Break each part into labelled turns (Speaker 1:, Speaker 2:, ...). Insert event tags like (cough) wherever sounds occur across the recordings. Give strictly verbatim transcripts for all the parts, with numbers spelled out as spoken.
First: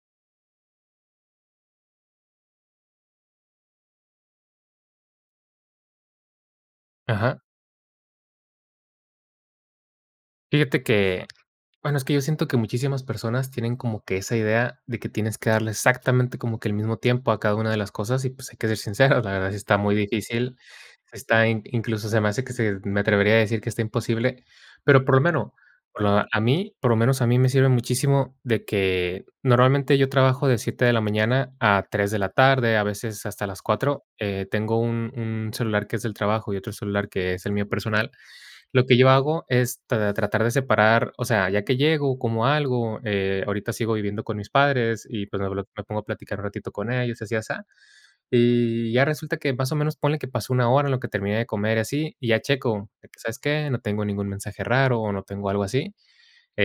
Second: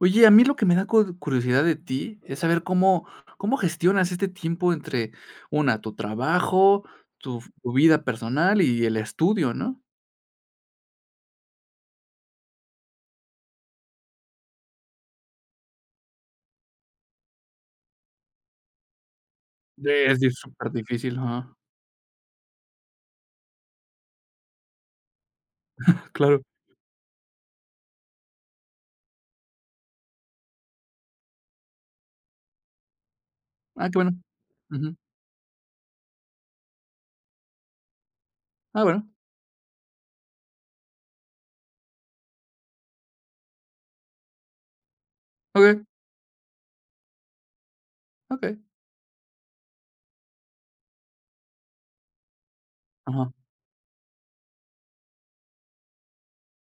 Speaker 1: Oye, a mí lo que me da cud curiosidad de ti, ¿es saber cómo cómo gestionas este tiempo entre, una, tu trabajo, tu
Speaker 2: Ajá.
Speaker 1: v tu vida personal y el estudio, no?
Speaker 2: Fíjate que, bueno, es que yo siento que muchísimas personas tienen como que esa idea, de que tienes que darle exactamente como que el mismo tiempo a cada una de las cosas y, pues, hay que ser sincero, la verdad sí está
Speaker 1: D
Speaker 2: muy
Speaker 1: es di
Speaker 2: difícil.
Speaker 1: súper difícil,
Speaker 2: Está
Speaker 1: ajá.
Speaker 2: in incluso, se me hace que se me atrevería a decir que está imposible. Pero, por lo menos por
Speaker 1: (chuckles)
Speaker 2: lo a
Speaker 1: Claro.
Speaker 2: mí, por lo menos a mí me sirve muchísimo de que normalmente yo trabajo de siete de la mañana a tres de la tarde, a veces hasta las
Speaker 1: Ah que
Speaker 2: cuatro.
Speaker 1: bueno,
Speaker 2: Eh, tengo
Speaker 1: ujú.
Speaker 2: un un celular que es del trabajo y otro celular que es el mío personal.
Speaker 1: Ah,
Speaker 2: Lo que
Speaker 1: bueno.
Speaker 2: yo hago es tra tratar de separar, o sea, ya que llego, como algo, eh, ahorita sigo viviendo con mis padres y pues, me blo me
Speaker 1: Okey.
Speaker 2: pongo a platicar un ratito con ellos y así asá.
Speaker 1: Okey.
Speaker 2: Y ya resulta que más o menos, ponle que pasó una hora, en lo que terminé de comer y así, y ya checo, de que
Speaker 1: Ajá.
Speaker 2: ¿sabes qué? No tengo ningún mensaje raro o no tengo algo así.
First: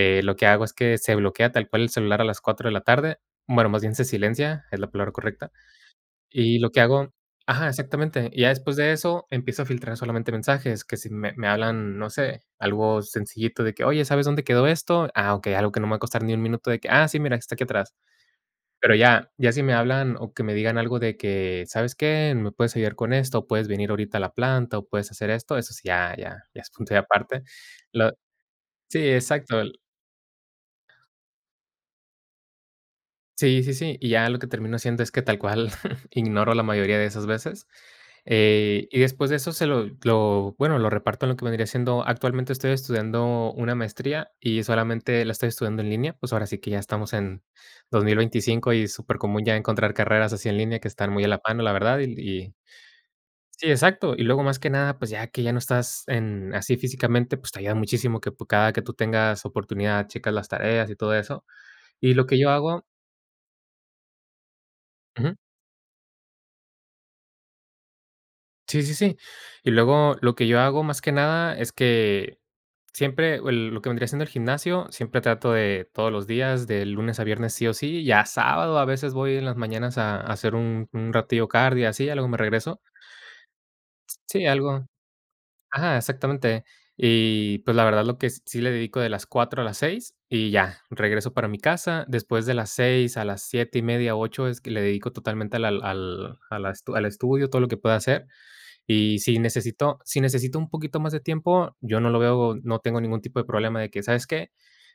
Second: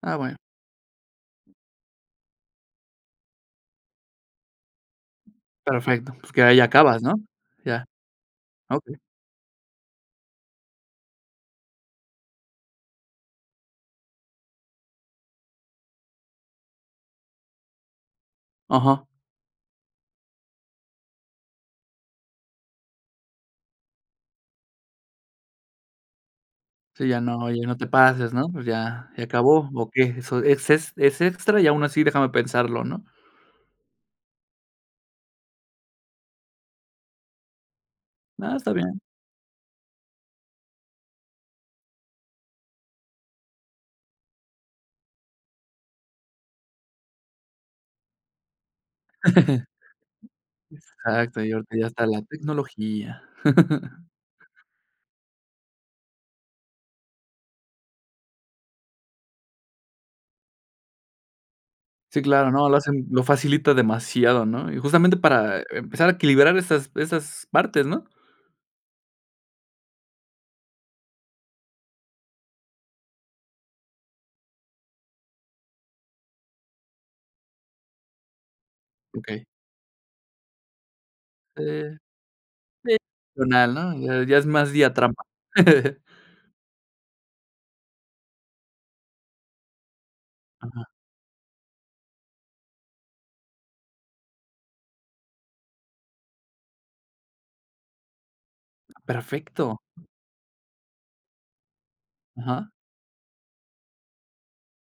Speaker 1: Ah
Speaker 2: lo
Speaker 1: bueno.
Speaker 2: que hago es que se bloquea tal cual el celular a las cuatro de la tarde, bueno, más bien se silencia, es la palabra correcta.
Speaker 1: Perfecto, pues, que
Speaker 2: Y
Speaker 1: ahí
Speaker 2: lo que
Speaker 1: acabas,
Speaker 2: hago
Speaker 1: ¿no?
Speaker 2: ajá,
Speaker 1: Ya,
Speaker 2: exactamente, y ya después de
Speaker 1: okey.
Speaker 2: eso empiezo a filtrar solamente mensajes, que si me me hablan, no sé, algo sencillito de que: "Oye, ¿sabes dónde quedó esto?". "Ah, okey, algo que no me va a costar ni un, minuto", de que" ,"Ah, sí, mira, está aquí atrás". Pero
Speaker 1: Ajá.
Speaker 2: ya ya si me hablan o que me digan algo de que: "¿Sabes qué? Me puedes ayudar con esto, o puedes venir ahorita a la planta o puedes hacer esto", eso sí, ya, ya, ya es punto y
Speaker 1: Sí, ya no,
Speaker 2: aparte.
Speaker 1: oye, no te
Speaker 2: Lo
Speaker 1: pases, ¿no? Pues,
Speaker 2: Sí,
Speaker 1: ya ya
Speaker 2: exacto
Speaker 1: acabó,
Speaker 2: l
Speaker 1: ¿o qué? Eso es ex es extra y aún así déjame pensarlo, ¿no?
Speaker 2: Sí, sí, sí. Y ya lo que termino haciendo es que tal cual, (chuckles) ignoro la mayoría de esas veces.
Speaker 1: No, está
Speaker 2: Eh, y
Speaker 1: bien.
Speaker 2: después de eso se lo lo, bueno, lo reparto en lo que vendría siendo, actualmente estoy estudiando una maestría y solamente la estoy estudiando en línea. Pues, ahora sí que ya estamos en dos mil veinticinco y es súper común ya
Speaker 1: (chuckles)
Speaker 2: encontrar carreras así en línea que están muy a la
Speaker 1: Exacto y
Speaker 2: mano, la
Speaker 1: ahorita ya
Speaker 2: verdad,
Speaker 1: está la
Speaker 2: y
Speaker 1: tecnología.
Speaker 2: Sí,
Speaker 1: (chuckles)
Speaker 2: exacto. Y luego más que nada, pues, ya que ya no estás en, así físicamente, pues, te ayuda muchísimo que p cada que tú tengas oportunidad checas las tareas y todo eso. Y
Speaker 1: Sí,
Speaker 2: lo que
Speaker 1: claro,
Speaker 2: yo
Speaker 1: no, lo
Speaker 2: hago
Speaker 1: hacen lo facilita demasiado, ¿no? Y justamente
Speaker 2: Ujú.
Speaker 1: para empezar a equilibrar esas esas partes, ¿no?
Speaker 2: Sí, sí, sí. Y luego lo que yo hago más que nada es que siempre, o el lo que vendría siendo el gimnasio, siempre trato de todos los días, de lunes a viernes sí o sí, ya sábado a veces voy
Speaker 1: Okey.
Speaker 2: en las mañanas a a hacer un un ratillo cardio y
Speaker 1: Eh.
Speaker 2: así, ya luego me regreso.
Speaker 1: (unintelligible) ¿no? Ya es
Speaker 2: Sí,
Speaker 1: más
Speaker 2: algo
Speaker 1: día trampa.
Speaker 2: Ajá,
Speaker 1: (chuckles)
Speaker 2: exactamente. Y pues la verdad lo que sí le dedico de las cuatro a las seis y ya
Speaker 1: Ajá.
Speaker 2: regreso para mi casa, después de las seis a las siete y media, ocho, es que le dedico totalmente a la al a la estu al estudio todo lo que pueda hacer. Y si
Speaker 1: Perfecto.
Speaker 2: necesito si necesito un poquito más de tiempo, yo no lo veo,
Speaker 1: Ajá.
Speaker 2: no tengo ningún tipo de problema de que, ¿sabes qué?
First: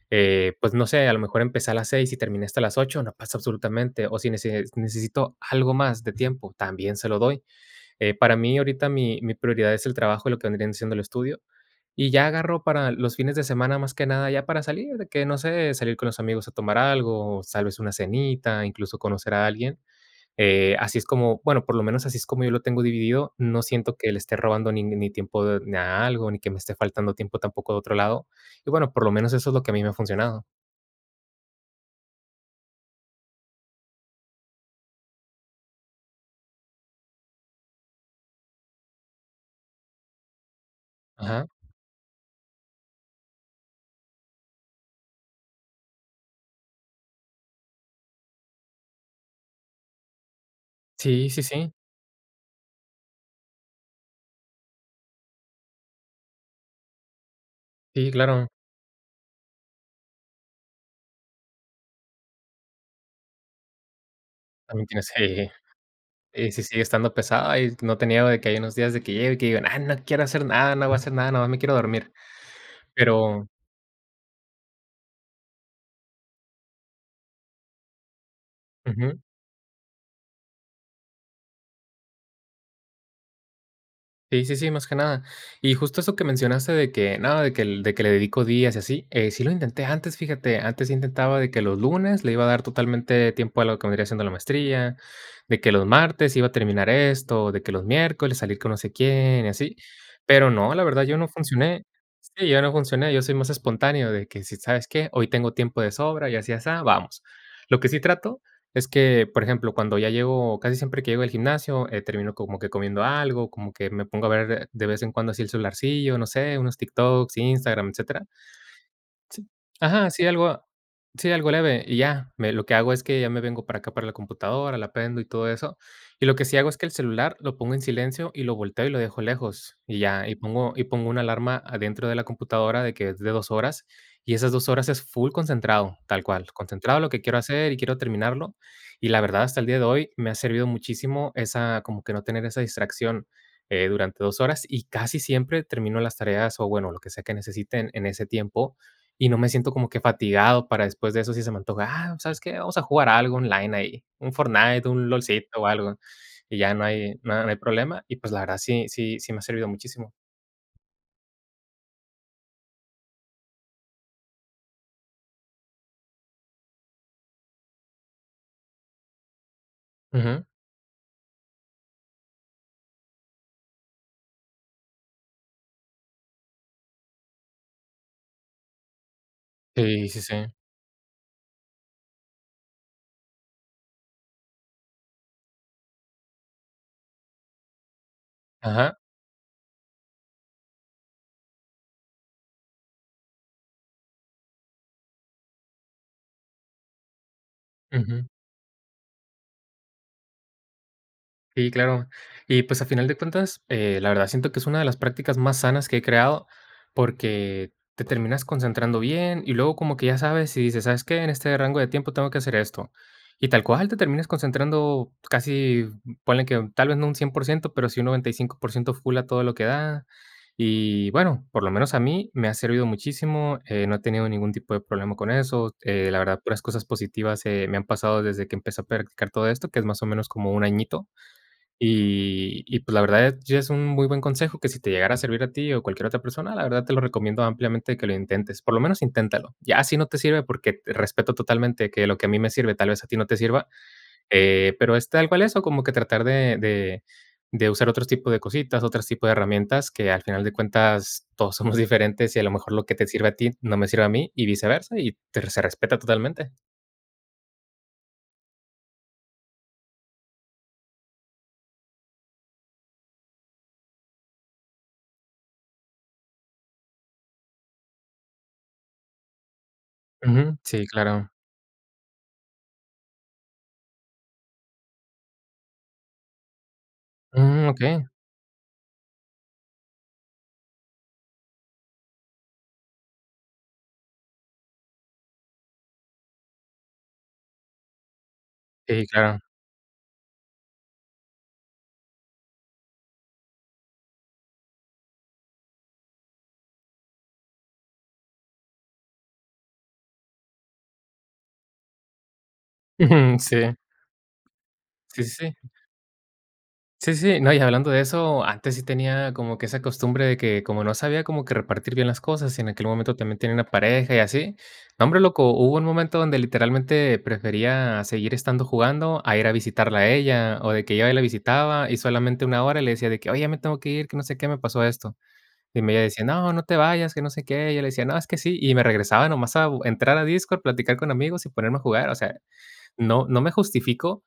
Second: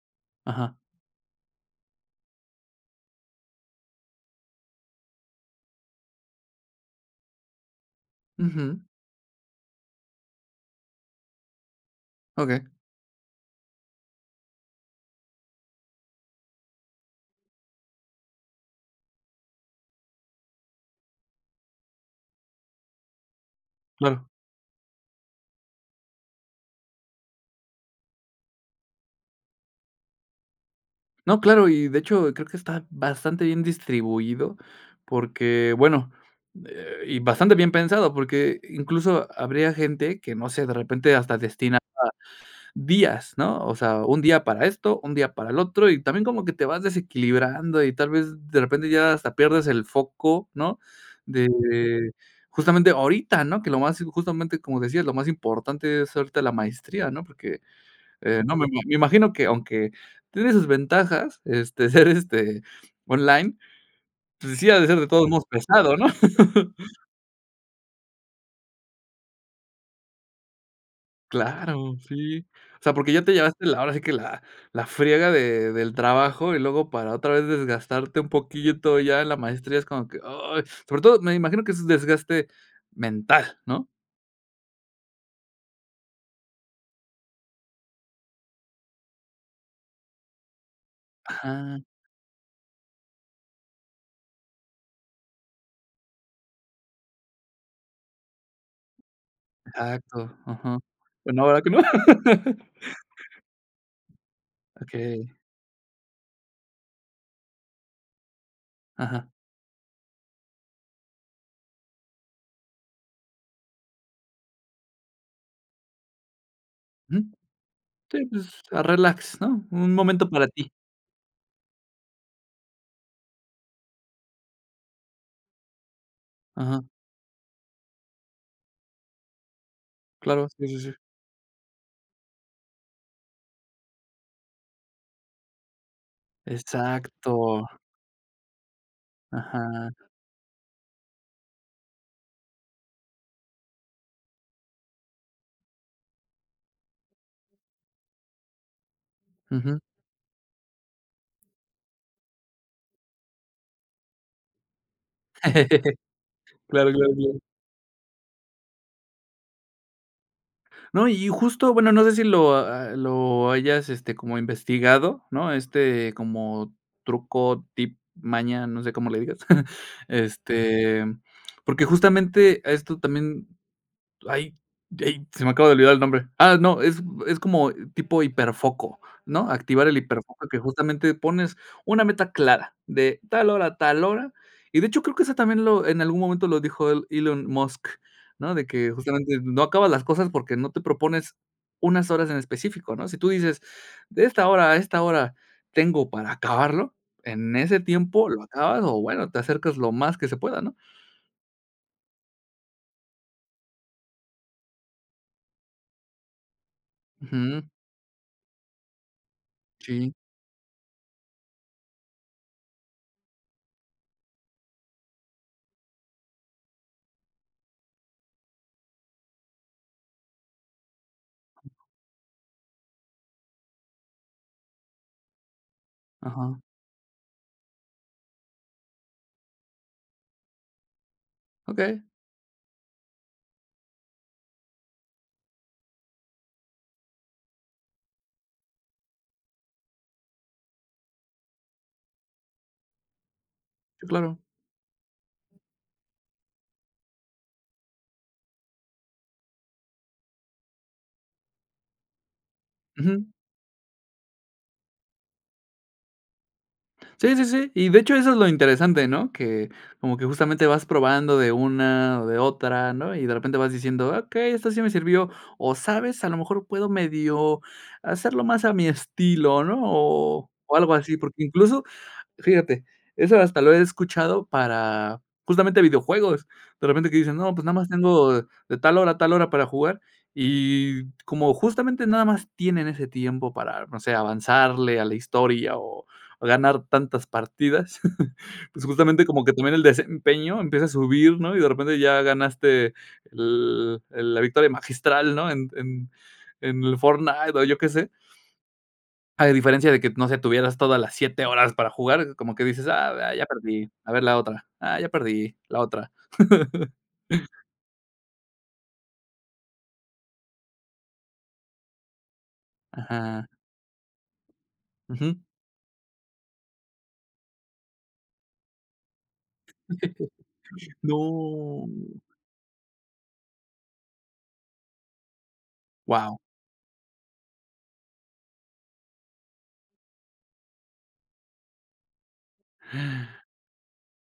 Speaker 2: Eh, pues
Speaker 1: Ajá.
Speaker 2: no sé, a lo mejor empecé a las seis y terminé hasta las ocho, no pasa absolutamente. O si nece necesito algo más de tiempo, también se lo doy. Eh, para mí,
Speaker 1: Ujú.
Speaker 2: ahorita mi mi prioridad es el trabajo y lo que vendrían siendo el estudio. Y ya agarro
Speaker 1: Okey.
Speaker 2: para los fines de semana, más que nada, ya para salir. De que no sé, salir con los amigos a tomar algo, o tal vez una cenita, incluso conocer a alguien, eh, así es como, bueno, por lo menos así es como yo lo tengo dividido. No siento que le
Speaker 1: Claro.
Speaker 2: esté robando ning ni tiempo ni a algo, ni que me esté faltando tiempo, tampoco de otro lado. Y bueno, por lo menos eso es lo que a mí me ha funcionado.
Speaker 1: No, claro, y de hecho creo que está bastante bien distribuido porque, bueno, eh, y bastante bien pensado porque incluso habría gente que no sé de repente hasta
Speaker 2: Ajá.
Speaker 1: destinaba días, ¿no?, o sea, un día para esto, un día para el otro y también como que te vas desequilibrando y tal vez de repente ya hasta pierdes el foco, ¿no?,
Speaker 2: Sí, sí, sí.
Speaker 1: de justamente ahorita, ¿no?, que lo más, justamente, como decías, lo más importante es ahorita la maestría, ¿no?, porque,
Speaker 2: Sí,
Speaker 1: eh,
Speaker 2: claro.
Speaker 1: no me ma me imagino que aunque tiene sus ventajas, este, ser, este, online, pues sí ha
Speaker 2: También
Speaker 1: de ser de
Speaker 2: tienes
Speaker 1: todos modos
Speaker 2: sí.
Speaker 1: pesado, ¿no?
Speaker 2: Sí, sí sigue
Speaker 1: (laughs)
Speaker 2: estando pesada, y no te niego de que hay unos días de que llego y que digo: "No, no quiero hacer nada, no voy a hacer nada, nomás me quiero
Speaker 1: Claro,
Speaker 2: dormir",
Speaker 1: sí, o sea, porque ya te
Speaker 2: pero
Speaker 1: llevaste la ahora sí que la la friega de del trabajo y luego para otra vez desgastarte un poquito
Speaker 2: Ujú
Speaker 1: ya la maestría es como que: "Ay". sobre todo, me imagino que es desgaste mental, ¿no?
Speaker 2: Sí, sí, sí, más que nada, y justo eso que mencionaste de que, no, de que el de que le dedico días y así, sí lo intenté antes, fíjate, antes intentaba de que
Speaker 1: Ajá.
Speaker 2: los lunes le iba a dar totalmente tiempo a lo que vendría siendo la maestría, de que los martes iba a terminar esto, de que los miércoles salir con no sé quién y así,
Speaker 1: Exacto,
Speaker 2: pero no,
Speaker 1: ujú,
Speaker 2: la verdad yo no
Speaker 1: pues no, ¿verdad que no?
Speaker 2: funcioné. Sí, yo no funcioné, yo soy
Speaker 1: (laughs)
Speaker 2: más espontáneo de que si, ¿sabes qué?
Speaker 1: Okey.
Speaker 2: Hoy tengo tiempo de sobra y así asá, vamos. Lo que sí trato es
Speaker 1: Ajá.
Speaker 2: que, por ejemplo, cuando ya llego, casi siempre que llego al gimnasio, eh, termino como que comiendo algo, como que me pongo a ver de vez en cuando así el celularcillo, no sé, unos
Speaker 1: Mm,
Speaker 2: TikToks, Instagram,
Speaker 1: sí,
Speaker 2: etcétera.
Speaker 1: pues, a relax,
Speaker 2: Sí,
Speaker 1: ¿no?, un
Speaker 2: ajá, así
Speaker 1: momento para
Speaker 2: algo,
Speaker 1: ti.
Speaker 2: sí, algo leve y ya, me lo que hago es que ya me vengo para acá para la computadora, la prendo y todo eso, y lo que sí hago es
Speaker 1: Ajá.
Speaker 2: que el celular lo pongo en silencio y lo volteo y lo dejo lejos, y ya, y
Speaker 1: Claro, sí,
Speaker 2: pongo
Speaker 1: sí,
Speaker 2: y
Speaker 1: sí.
Speaker 2: pongo una alarma dentro de la computadora de que es de dos horas, y esas dos horas es full concentrado, tal cual, concentrado lo que quiero
Speaker 1: Exacto.
Speaker 2: hacer y quiero terminarlo, y la verdad, hasta el día de
Speaker 1: Ajá.
Speaker 2: hoy, me ha servido muchísimo esa, como que no tener esa distracción, eh, durante dos horas, y casi siempre termino las tareas, o bueno, lo que sea que necesite en ese tiempo, y no me siento
Speaker 1: Ujú.
Speaker 2: como que fatigado para después de eso si se me antoja: "Ah, ¿pues sabes qué? Vamos a jugar algo online ahí, un Fortnite, un lolcito o
Speaker 1: (laughs)
Speaker 2: algo", y ya no
Speaker 1: Claro, claro,
Speaker 2: hay no
Speaker 1: claro.
Speaker 2: hay problema y pues la verdad sí sí sí me ha servido muchísimo.
Speaker 1: No, y justo, bueno, no sé si lo a lo hayas, este, como investigado, ¿no?, este, como truco, tip, maña, no sé cómo le digas, (chuckles)
Speaker 2: Ujú.
Speaker 1: este, porque justamente esto también, ay, ey, se me acaba de olvidar el nombre, ah, no, es es como tipo hiperfoco, ¿no?, activar el
Speaker 2: Sí, sí, sí.
Speaker 1: hiperfoco que justamente pones una meta clara de tal hora a tal hora y de hecho creo que eso también lo en algún momento lo dijo el Elon Musk, ¿no?, de que
Speaker 2: Ajá.
Speaker 1: justamente no acabas las cosas porque no te propones unas horas en específico, ¿no?, si tú dices de esta hora a esta hora tengo para acabarlo en ese
Speaker 2: Ujú.
Speaker 1: tiempo lo acabas o bueno, te acercas lo más que se pueda, ¿no?
Speaker 2: Sí, claro. Y, pues, a final de cuentas, eh, la verdad, siento que es una de las prácticas más sanas que he creado,
Speaker 1: Ujú.
Speaker 2: porque, te terminas concentrando bien. Y luego como que
Speaker 1: Sí.
Speaker 2: ya sabes, y dices, ¿sabes qué? En este rango de tiempo tengo que hacer esto. Y tal cual, te termines concentrando casi ponle que tal vez no un cien por ciento, pero, sí un noventa y cinco por ciento full a todo lo que da. Y bueno, por lo menos a mí me ha servido muchísimo, eh, no he tenido ningún tipo de problema con eso, eh, la verdad,
Speaker 1: Ajá.
Speaker 2: puras cosas positivas, eh, me han pasado desde que empecé a practicar todo esto, que es más o menos como un añito.
Speaker 1: Okey.
Speaker 2: Y y pues, la verdad sí es es un muy buen consejo, que si te llegara a servir a ti o cualquier otra persona, la verdad te lo recomiendo ampliamente que lo intentes. Por lo menos inténtalo. Ya si no te sirve, porque, respeto totalmente que lo que a mí me sirve tal vez a ti no te sirva,
Speaker 1: Sí, claro.
Speaker 2: eh, pero, es tal cual eso, como que tratar de de de usar otros tipos de cositas, otros tipos de herramientas que al final de cuentas todos somos diferentes y a lo mejor lo que te
Speaker 1: Ujú.
Speaker 2: sirve a ti, no me sirve a mí y viceversa y te se respeta totalmente.
Speaker 1: Sí, sí, sí. Y de hecho eso es lo interesante, ¿no? Que, como que justamente vas probando de una, o de otra, ¿no? Y de repente vas diciendo: "Okey, esto sí me sirvió. O sabes, a lo mejor puedo medio hacerlo más a mi estilo, ¿no? O
Speaker 2: Ujú.
Speaker 1: o
Speaker 2: Sí,
Speaker 1: algo así".
Speaker 2: claro.
Speaker 1: Porque incluso, fíjate, eso hasta lo he escuchado para justamente videojuegos, de repente que dicen: "No, pues
Speaker 2: Mm.
Speaker 1: nada más
Speaker 2: Okey.
Speaker 1: tengo de tal hora a tal hora para jugar". Y como justamente nada más tienen ese tiempo para, no sé, avanzarle a la historia o o ganar tantas partidas. (laughs) Pues,
Speaker 2: Sí,
Speaker 1: justamente
Speaker 2: claro.
Speaker 1: como que también el desempeño empieza a subir, ¿no? Y de repente ya ganaste el el la victoria magistral, ¿no? En en en el Fortnite o yo que sé. A diferencia de que, no sé, tuvieras todas las siete, horas para jugar, como que dices: "Ah,
Speaker 2: Ujú.
Speaker 1: ya
Speaker 2: Sí.
Speaker 1: perdí. A ver la otra. Ah, ya
Speaker 2: Sí, sí,
Speaker 1: perdí,
Speaker 2: sí.
Speaker 1: la otra".
Speaker 2: Sí, sí.
Speaker 1: (laughs)
Speaker 2: No, y hablando de eso, antes sí tenía como que esa costumbre de que, como no sabía cómo que repartir bien las cosas, y en aquel momento también
Speaker 1: Ajá.
Speaker 2: tenía una pareja y así. No hombre,
Speaker 1: Ujú.
Speaker 2: loco, hubo un momento donde literalmente prefería seguir estando jugando a ir a visitarla a ella, o de que yo hoy la
Speaker 1: No.
Speaker 2: visitaba y solamente una, hora le decía de que: "Oye, ya me tengo que ir, que no sé qué, me pasó esto". Y me ella decía:
Speaker 1: Guau.
Speaker 2: "No, no te vayas, que no sé qué". Y yo le decía: "No, es que sí". Y me regresaba nomás a u entrar a Discord, a platicar con amigos y ponerme a jugar. O sea, no no
Speaker 1: (gasps)
Speaker 2: me justifico,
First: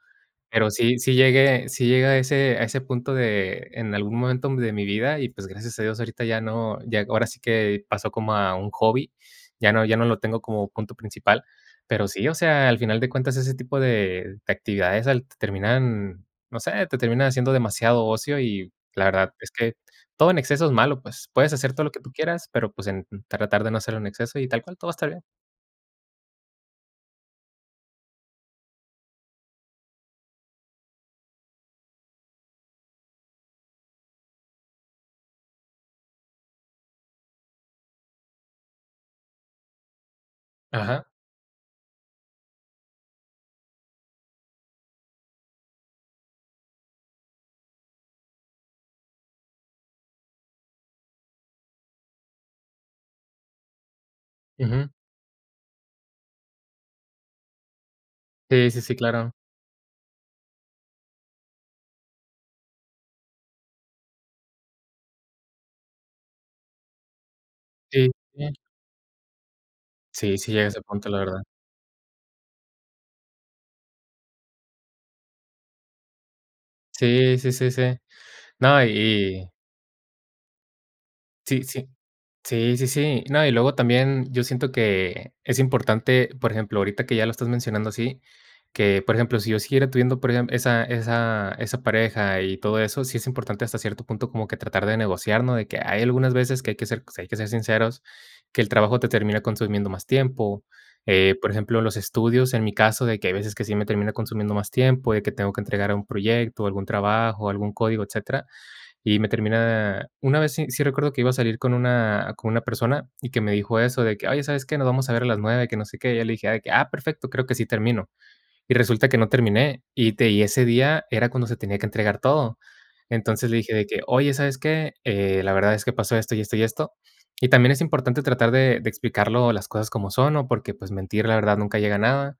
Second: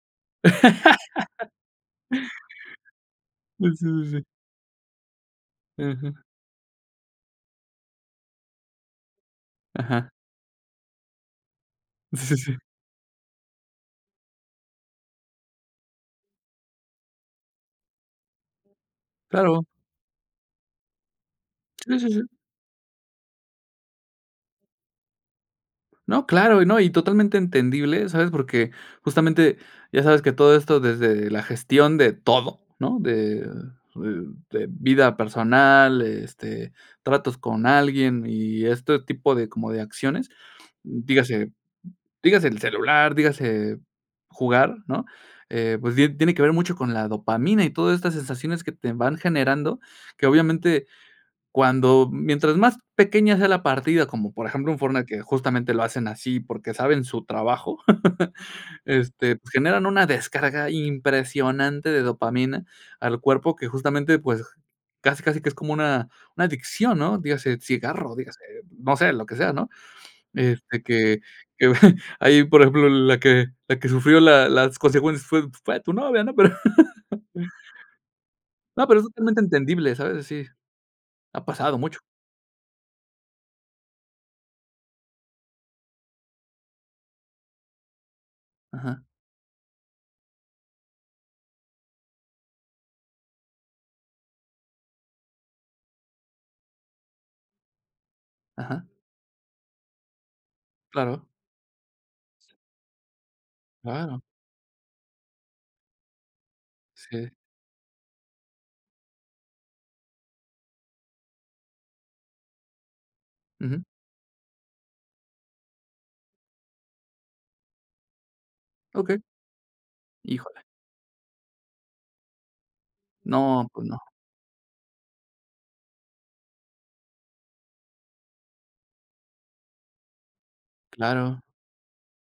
Speaker 2: pero sí, sí
Speaker 1: (laughs)
Speaker 2: llegué sí llegué a ese a ese punto
Speaker 1: Sí,
Speaker 2: de
Speaker 1: sí,
Speaker 2: en
Speaker 1: sí,
Speaker 2: algún
Speaker 1: sí.
Speaker 2: momento de mi vida y pues, gracias a Dios
Speaker 1: Ujú.
Speaker 2: ahorita ya no, ya ahora sí que pasó como a un hobby. Ya no ya no
Speaker 1: Ajá.
Speaker 2: lo tengo como punto principal. Pero sí,
Speaker 1: Sí,
Speaker 2: o
Speaker 1: sí, sí.
Speaker 2: sea, al final de cuentas ese tipo de de actividades al terminan, no sé, te terminan haciendo demasiado ocio y la verdad es
Speaker 1: Claro.
Speaker 2: que todo en exceso es malo, pues, puedes hacer todo lo
Speaker 1: Sí,
Speaker 2: que
Speaker 1: sí,
Speaker 2: tú
Speaker 1: sí.
Speaker 2: quieras, pero pues, en tratar de no hacerlo en exceso y tal cual todo va a estar bien.
Speaker 1: No, claro. Y no, y totalmente entendible, ¿sabes? Porque justamente, ya sabes que todo esto desde la gestión de todo, ¿no? De de de vida personal, este, tratos con alguien y este tipo de como de acciones.
Speaker 2: Ajá.
Speaker 1: Dígase dígase el celular, dígase jugar, ¿no?, eh, pues die tiene que ver mucho con la dopamina y todas estas sensaciones que te van generando, que obviamente cuando mientras más pequeña sea la partida, como por ejemplo, en
Speaker 2: Ujú.
Speaker 1: Fortnite, que justamente lo hacen así porque, saben su trabajo.
Speaker 2: Sí, sí,
Speaker 1: (laughs)
Speaker 2: sí. Claro.
Speaker 1: Este, pues generan una descarga impresionante de dopamina al cuerpo que justamente, pues, casi casi que es como una una adicción, ¿no? Dígase
Speaker 2: Sí.
Speaker 1: cigarro, dígase,
Speaker 2: (unintelligible)
Speaker 1: no sé, lo que sea, ¿no?
Speaker 2: Sí sí llegue ese
Speaker 1: Este
Speaker 2: punto, la
Speaker 1: que
Speaker 2: verdad.
Speaker 1: que (chuckles) ahí, por ejemplo, la que la que sufrió la las consecuencias fue fue tu novia, ¿no? (laughs) Pero,
Speaker 2: Sí, sí, sí, sí. No,
Speaker 1: no,
Speaker 2: y
Speaker 1: pero es totalmente
Speaker 2: y
Speaker 1: entendible, ¿sabes? Sí. Ha
Speaker 2: Sí,
Speaker 1: pasado
Speaker 2: sí.
Speaker 1: mucho.
Speaker 2: Sí, sí, sí. No, y luego también yo siento que es importante, por ejemplo, ahorita que ya lo estás mencionando así,
Speaker 1: Ajá.
Speaker 2: que por ejemplo, si yo siguiera teniendo perdem esa esa esa pareja y todo eso, sí es importante hasta cierto punto como que tratar de negociar, ¿no?, de que hay algunas veces que hay que ser sí hay que ser sinceros. Que el
Speaker 1: Ajá.
Speaker 2: trabajo te termina consumiendo más tiempo,
Speaker 1: Claro.
Speaker 2: eh, por ejemplo, los estudios, en mi caso, de que hay veces que sí me termina
Speaker 1: Claro.
Speaker 2: consumiendo más tiempo, de que tengo que entregar algún proyecto, algún
Speaker 1: Sí.
Speaker 2: trabajo, algún código, etcétera. Y me termina una vez sí sí recuerdo que iba a salir con una con una persona y que me dijo
Speaker 1: Ujú.
Speaker 2: eso de que: "Oye, ¿sabes qué? Nos vamos a ver a las nueve, que no sé qué". Y yo le dije: "Ah, perfecto, creo que sí termino". Y resulta que
Speaker 1: Okey.
Speaker 2: no terminé y te y
Speaker 1: Híjole.
Speaker 2: ese día era cuando se tenía que entregar todo. Entonces le
Speaker 1: No,
Speaker 2: dije de
Speaker 1: pues no.
Speaker 2: que: "Oye, ¿sabes qué? Eh, la verdad es que pasó esto, y esto, y esto". Y también es importante tratar de de explicarlo. Las cosas como son, ¿no? Porque pues mentir, la
Speaker 1: Claro.
Speaker 2: verdad nunca llega nada.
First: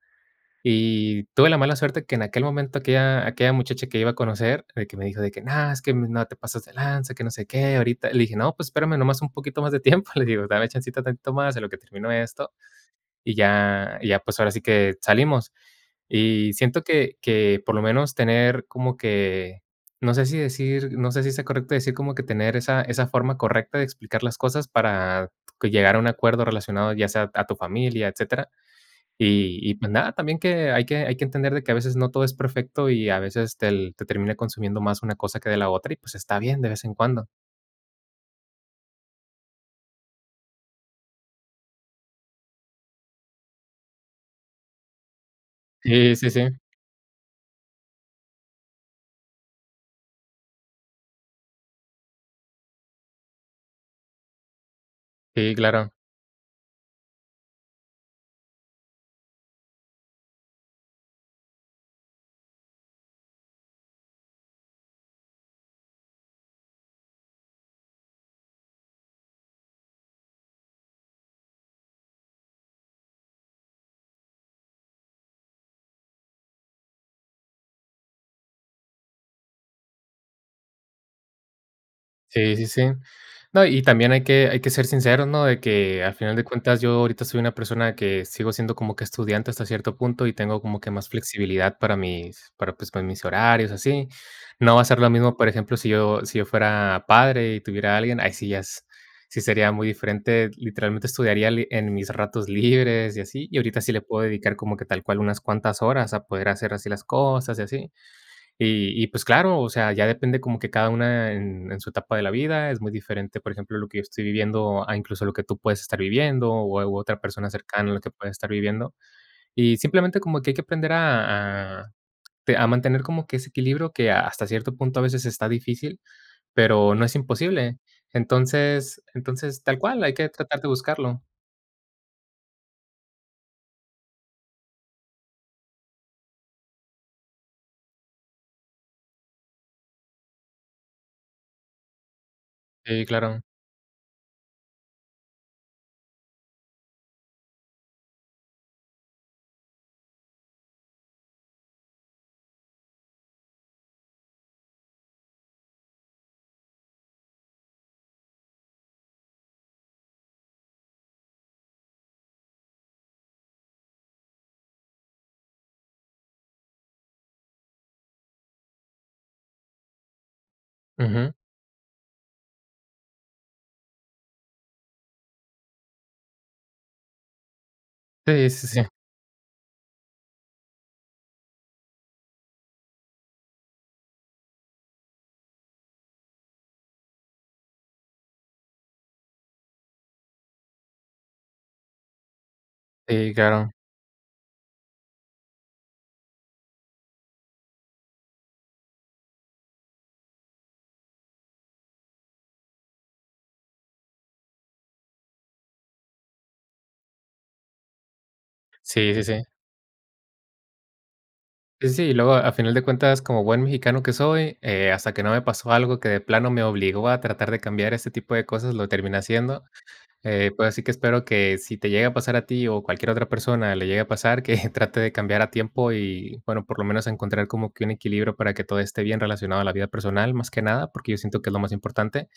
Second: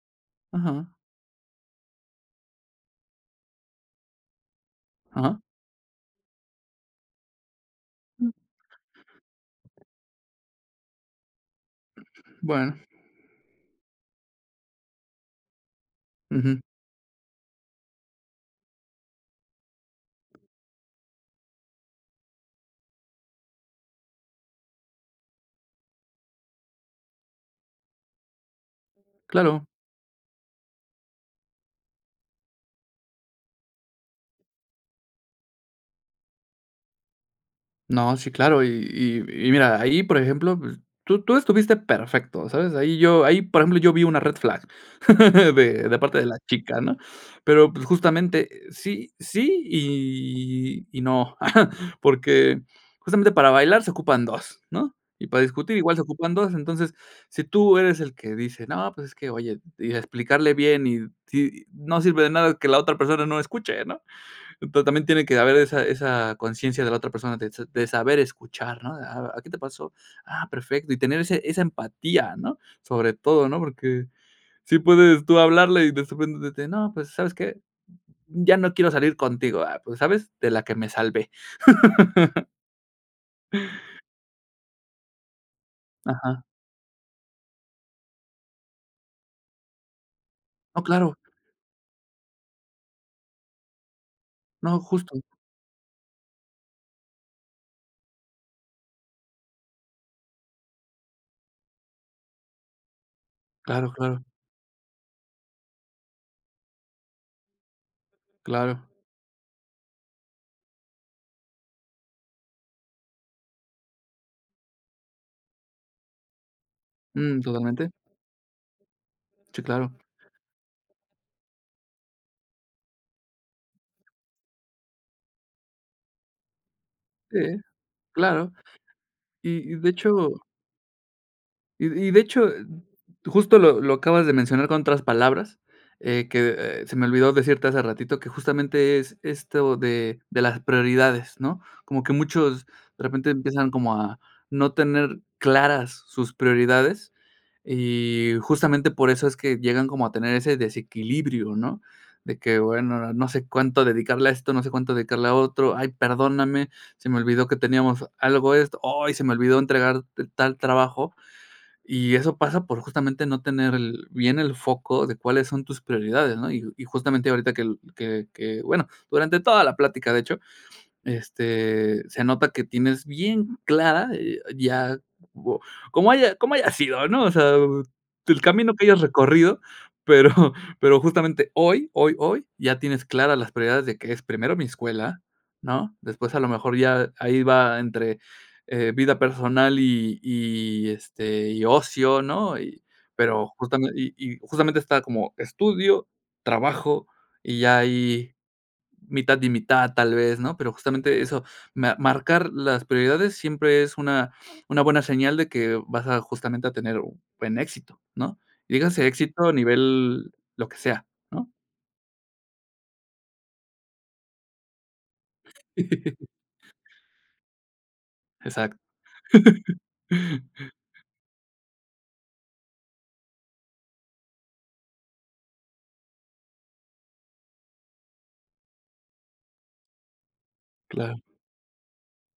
Speaker 1: Ujú.
Speaker 2: Y tuve la mala suerte que en aquel momento, aquella aquella muchacha que iba a conocer, de que me dijo: "De
Speaker 1: Ujú.
Speaker 2: que no, es que no te pases de lanza, que no sé qué". Ahorita le
Speaker 1: Mm.
Speaker 2: dije: "No, pues, espérame nomás un poquito más de tiempo". Le digo: "Dame chancita tantito más en lo que terminó esto
Speaker 1: Bueno.
Speaker 2: y ya y ya pues, ahora sí que salimos". Y
Speaker 1: Ujú.
Speaker 2: siento que que por lo menos tener como que, no sé, si decir, no sé si sea correcto decir como que tener esa esa forma correcta de explicar las cosas para que llegar a un acuerdo relacionado, ya sea a tu familia, etcétera. Y
Speaker 1: Claro.
Speaker 2: y pues nada, también que hay que hay que entender de que a veces no todo es perfecto y a veces tel te termina consumiendo más una cosa que de la otra y pues, está bien de vez en cuando.
Speaker 1: No, sí, claro, y y y mira, ahí, por ejemplo, pues, tú tú estuviste perfecto, ¿sabes? Ahí yo ahí, por ejemplo, yo vi una red flag (laughs) de de
Speaker 2: Sí,
Speaker 1: parte de
Speaker 2: sí,
Speaker 1: la
Speaker 2: sí.
Speaker 1: chica, ¿no? Pero, pues, justamente, eh, sí sí y y no. (chuckles) Porque, justamente para bailar se ocupan dos, ¿no? Y para
Speaker 2: Sí,
Speaker 1: discutir
Speaker 2: claro.
Speaker 1: igual se ocupan dos. Entonces, si tú eres el que dice: "No pues, es que oye" y explicarle bien y sí, no sirve de nada que la otra persona no escuche, ¿no? Ento también tiene que haber esa esa conciencia de la otra persona de s de saber escuchar, ¿no? "Ah ah, ¿qué te pasó? Ah, perfecto". Y tener ese esa empatía, ¿no? Sobre todo, ¿no? Porque sí puedes tú hablarle y despues, de que: "No, pues, ¿sabes qué? Ya no quiero salir contigo". "Ah pues, ¿sabes? De la que me salvé". (laughs)
Speaker 2: Sí, sí, sí. No, y también hay que hay, que ser sincero, ¿no? De que al final
Speaker 1: Ajá.
Speaker 2: de cuentas, yo ahorita soy una persona que sigo siendo como que estudiante hasta cierto punto y tengo como
Speaker 1: Oh,
Speaker 2: que más
Speaker 1: claro.
Speaker 2: flexibilidad para mis para pues, mis horarios así. No
Speaker 1: No,
Speaker 2: va a ser lo
Speaker 1: justo.
Speaker 2: mismo, por ejemplo, si yo si yo fuera padre y tuviera a alguien, ahí sí ya es, sí sería muy diferente. Literalmente estudiaría li en mis ratos libres y así. Y ahorita
Speaker 1: Claro,
Speaker 2: sí le puedo
Speaker 1: claro.
Speaker 2: dedicar como que tal cual unas cuantas horas a poder hacer así las cosas y así.
Speaker 1: Claro.
Speaker 2: Y y pues claro, o sea, ya depende como que cada una en en su etapa de la vida es muy diferente, por ejemplo, lo que yo estoy viviendo a incluso lo que tú puedes estar viviendo, o a o a otra
Speaker 1: Mm,
Speaker 2: persona
Speaker 1: totalmente.
Speaker 2: cercana a lo que puedes estar viviendo.
Speaker 1: Sí,
Speaker 2: Y
Speaker 1: claro.
Speaker 2: simplemente como que hay que aprender a a te a mantener como que ese equilibrio que hasta cierto punto a veces está difícil, pero, no es
Speaker 1: Sí,
Speaker 2: imposible.
Speaker 1: claro.
Speaker 2: Entonces entonces,
Speaker 1: Y y
Speaker 2: tal
Speaker 1: de
Speaker 2: cual, hay que
Speaker 1: hecho
Speaker 2: tratar de buscarlo.
Speaker 1: y y de hecho justo lo lo acabas de mencionar con otras palabras, eh, que, eh, se me olvidó decirte hace ratito, que justamente es, esto de de las prioridades, ¿no? Como que muchos de
Speaker 2: Sí,
Speaker 1: repente
Speaker 2: claro.
Speaker 1: empiezan como a no tener claras sus prioridades y justamente por eso es que llegan como a tener ese desequilibrio, ¿no?, de que: "Bueno, ahora, no sé cuánto dedicarle a esto, no sé cuánto dedicarle a otro, ay perdóname, se me olvidó que teníamos algo de esto, ay se me olvidó entregarte tal trabajo", y eso pasa por justamente no tener el bien el foco de cuáles son tus prioridades, ¿no? Y y justamente ahorita que el que que que, bueno durante toda la plática de hecho
Speaker 2: Ujú.
Speaker 1: este, se nota que tienes bien clara, eh ya, como como haya como haya sido, ¿no? O sea, el
Speaker 2: Sí, sí,
Speaker 1: camino que
Speaker 2: sí.
Speaker 1: hayas recorrido, pero (chuckles) pero justamente hoy, hoy, hoy ya tienes claras las prioridades de que es primero mi escuela, ¿no? Después a lo mejor ya ahí va entre, eh, vida personal y y, este, y ocio, ¿no? Y
Speaker 2: Sí,
Speaker 1: pero
Speaker 2: claro.
Speaker 1: justame y y y justamente está como estudio, trabajo, y ya ahí mitad y mitad tal vez, ¿no? Pero, justamente eso, me marcar las prioridades siempre es una una buena señal de que vas a justamente a tener un buen éxito, ¿no? Dígase
Speaker 2: Sí, sí,
Speaker 1: éxito
Speaker 2: sí.
Speaker 1: a nivel lo que sea, ¿no?
Speaker 2: Sí, sí, sí, y luego, a final de cuentas, como buen mexicano que soy, eh, hasta que no me pasó algo que de
Speaker 1: (laughs)
Speaker 2: plano me obligó a tratar de cambiar ese tipo de cosas,
Speaker 1: Exacto.
Speaker 2: lo terminé haciendo,
Speaker 1: (laughs)
Speaker 2: eh, pues ahora sí que espero que si te llega a pasar a ti, o cualquier otra persona le llegue a pasar, que trate de cambiar a tiempo y bueno, por lo menos encontrar como que un equilibrio para que todo esté bien relacionado a la vida personal, más que nada. Porque, yo
Speaker 1: Claro.
Speaker 2: siento que es lo más importante.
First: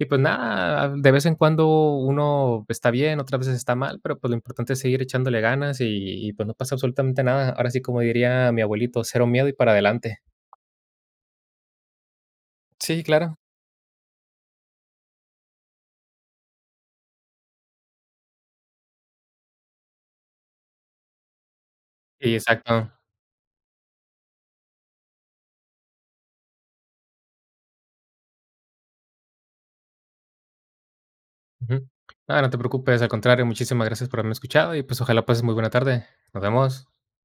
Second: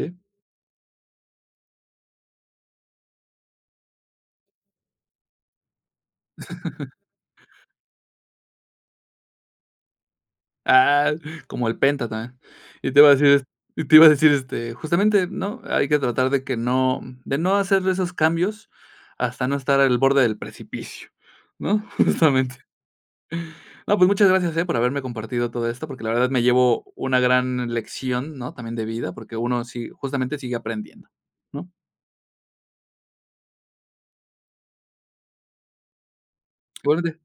Speaker 2: Y pues nada, de vez en cuando uno está bien, otras veces está mal, pero pues, lo importante es seguir echándole ganas y y pues, no pasa
Speaker 1: (laughs)
Speaker 2: absolutamente nada. Ahora sí, como diría mi abuelito, cero miedo y para adelante.
Speaker 1: Ah, como el penta tambien. Y te
Speaker 2: Sí,
Speaker 1: iba a decir,
Speaker 2: claro.
Speaker 1: est y te iba a decir, este, justamente, ¿no? Hay que tratar de que no, de no hacerle esos cambios hasta no estar al borde del precipicio, ¿no?
Speaker 2: Y,
Speaker 1: Justamente.
Speaker 2: exacto.
Speaker 1: No, pues muchas gracias, eh, por haberme compartido todo esto, porque, la verdad me llevo una gran lección, ¿no? También de vida, porque uno sí, justamente sigue aprendiendo, ¿no?
Speaker 2: Ujú, no, no te preocupes, al contrario, muchísimas gracias por haberme escuchado y, pues, ojalá pases muy buena tarde. Nos vemos.
Speaker 1: Igualmente.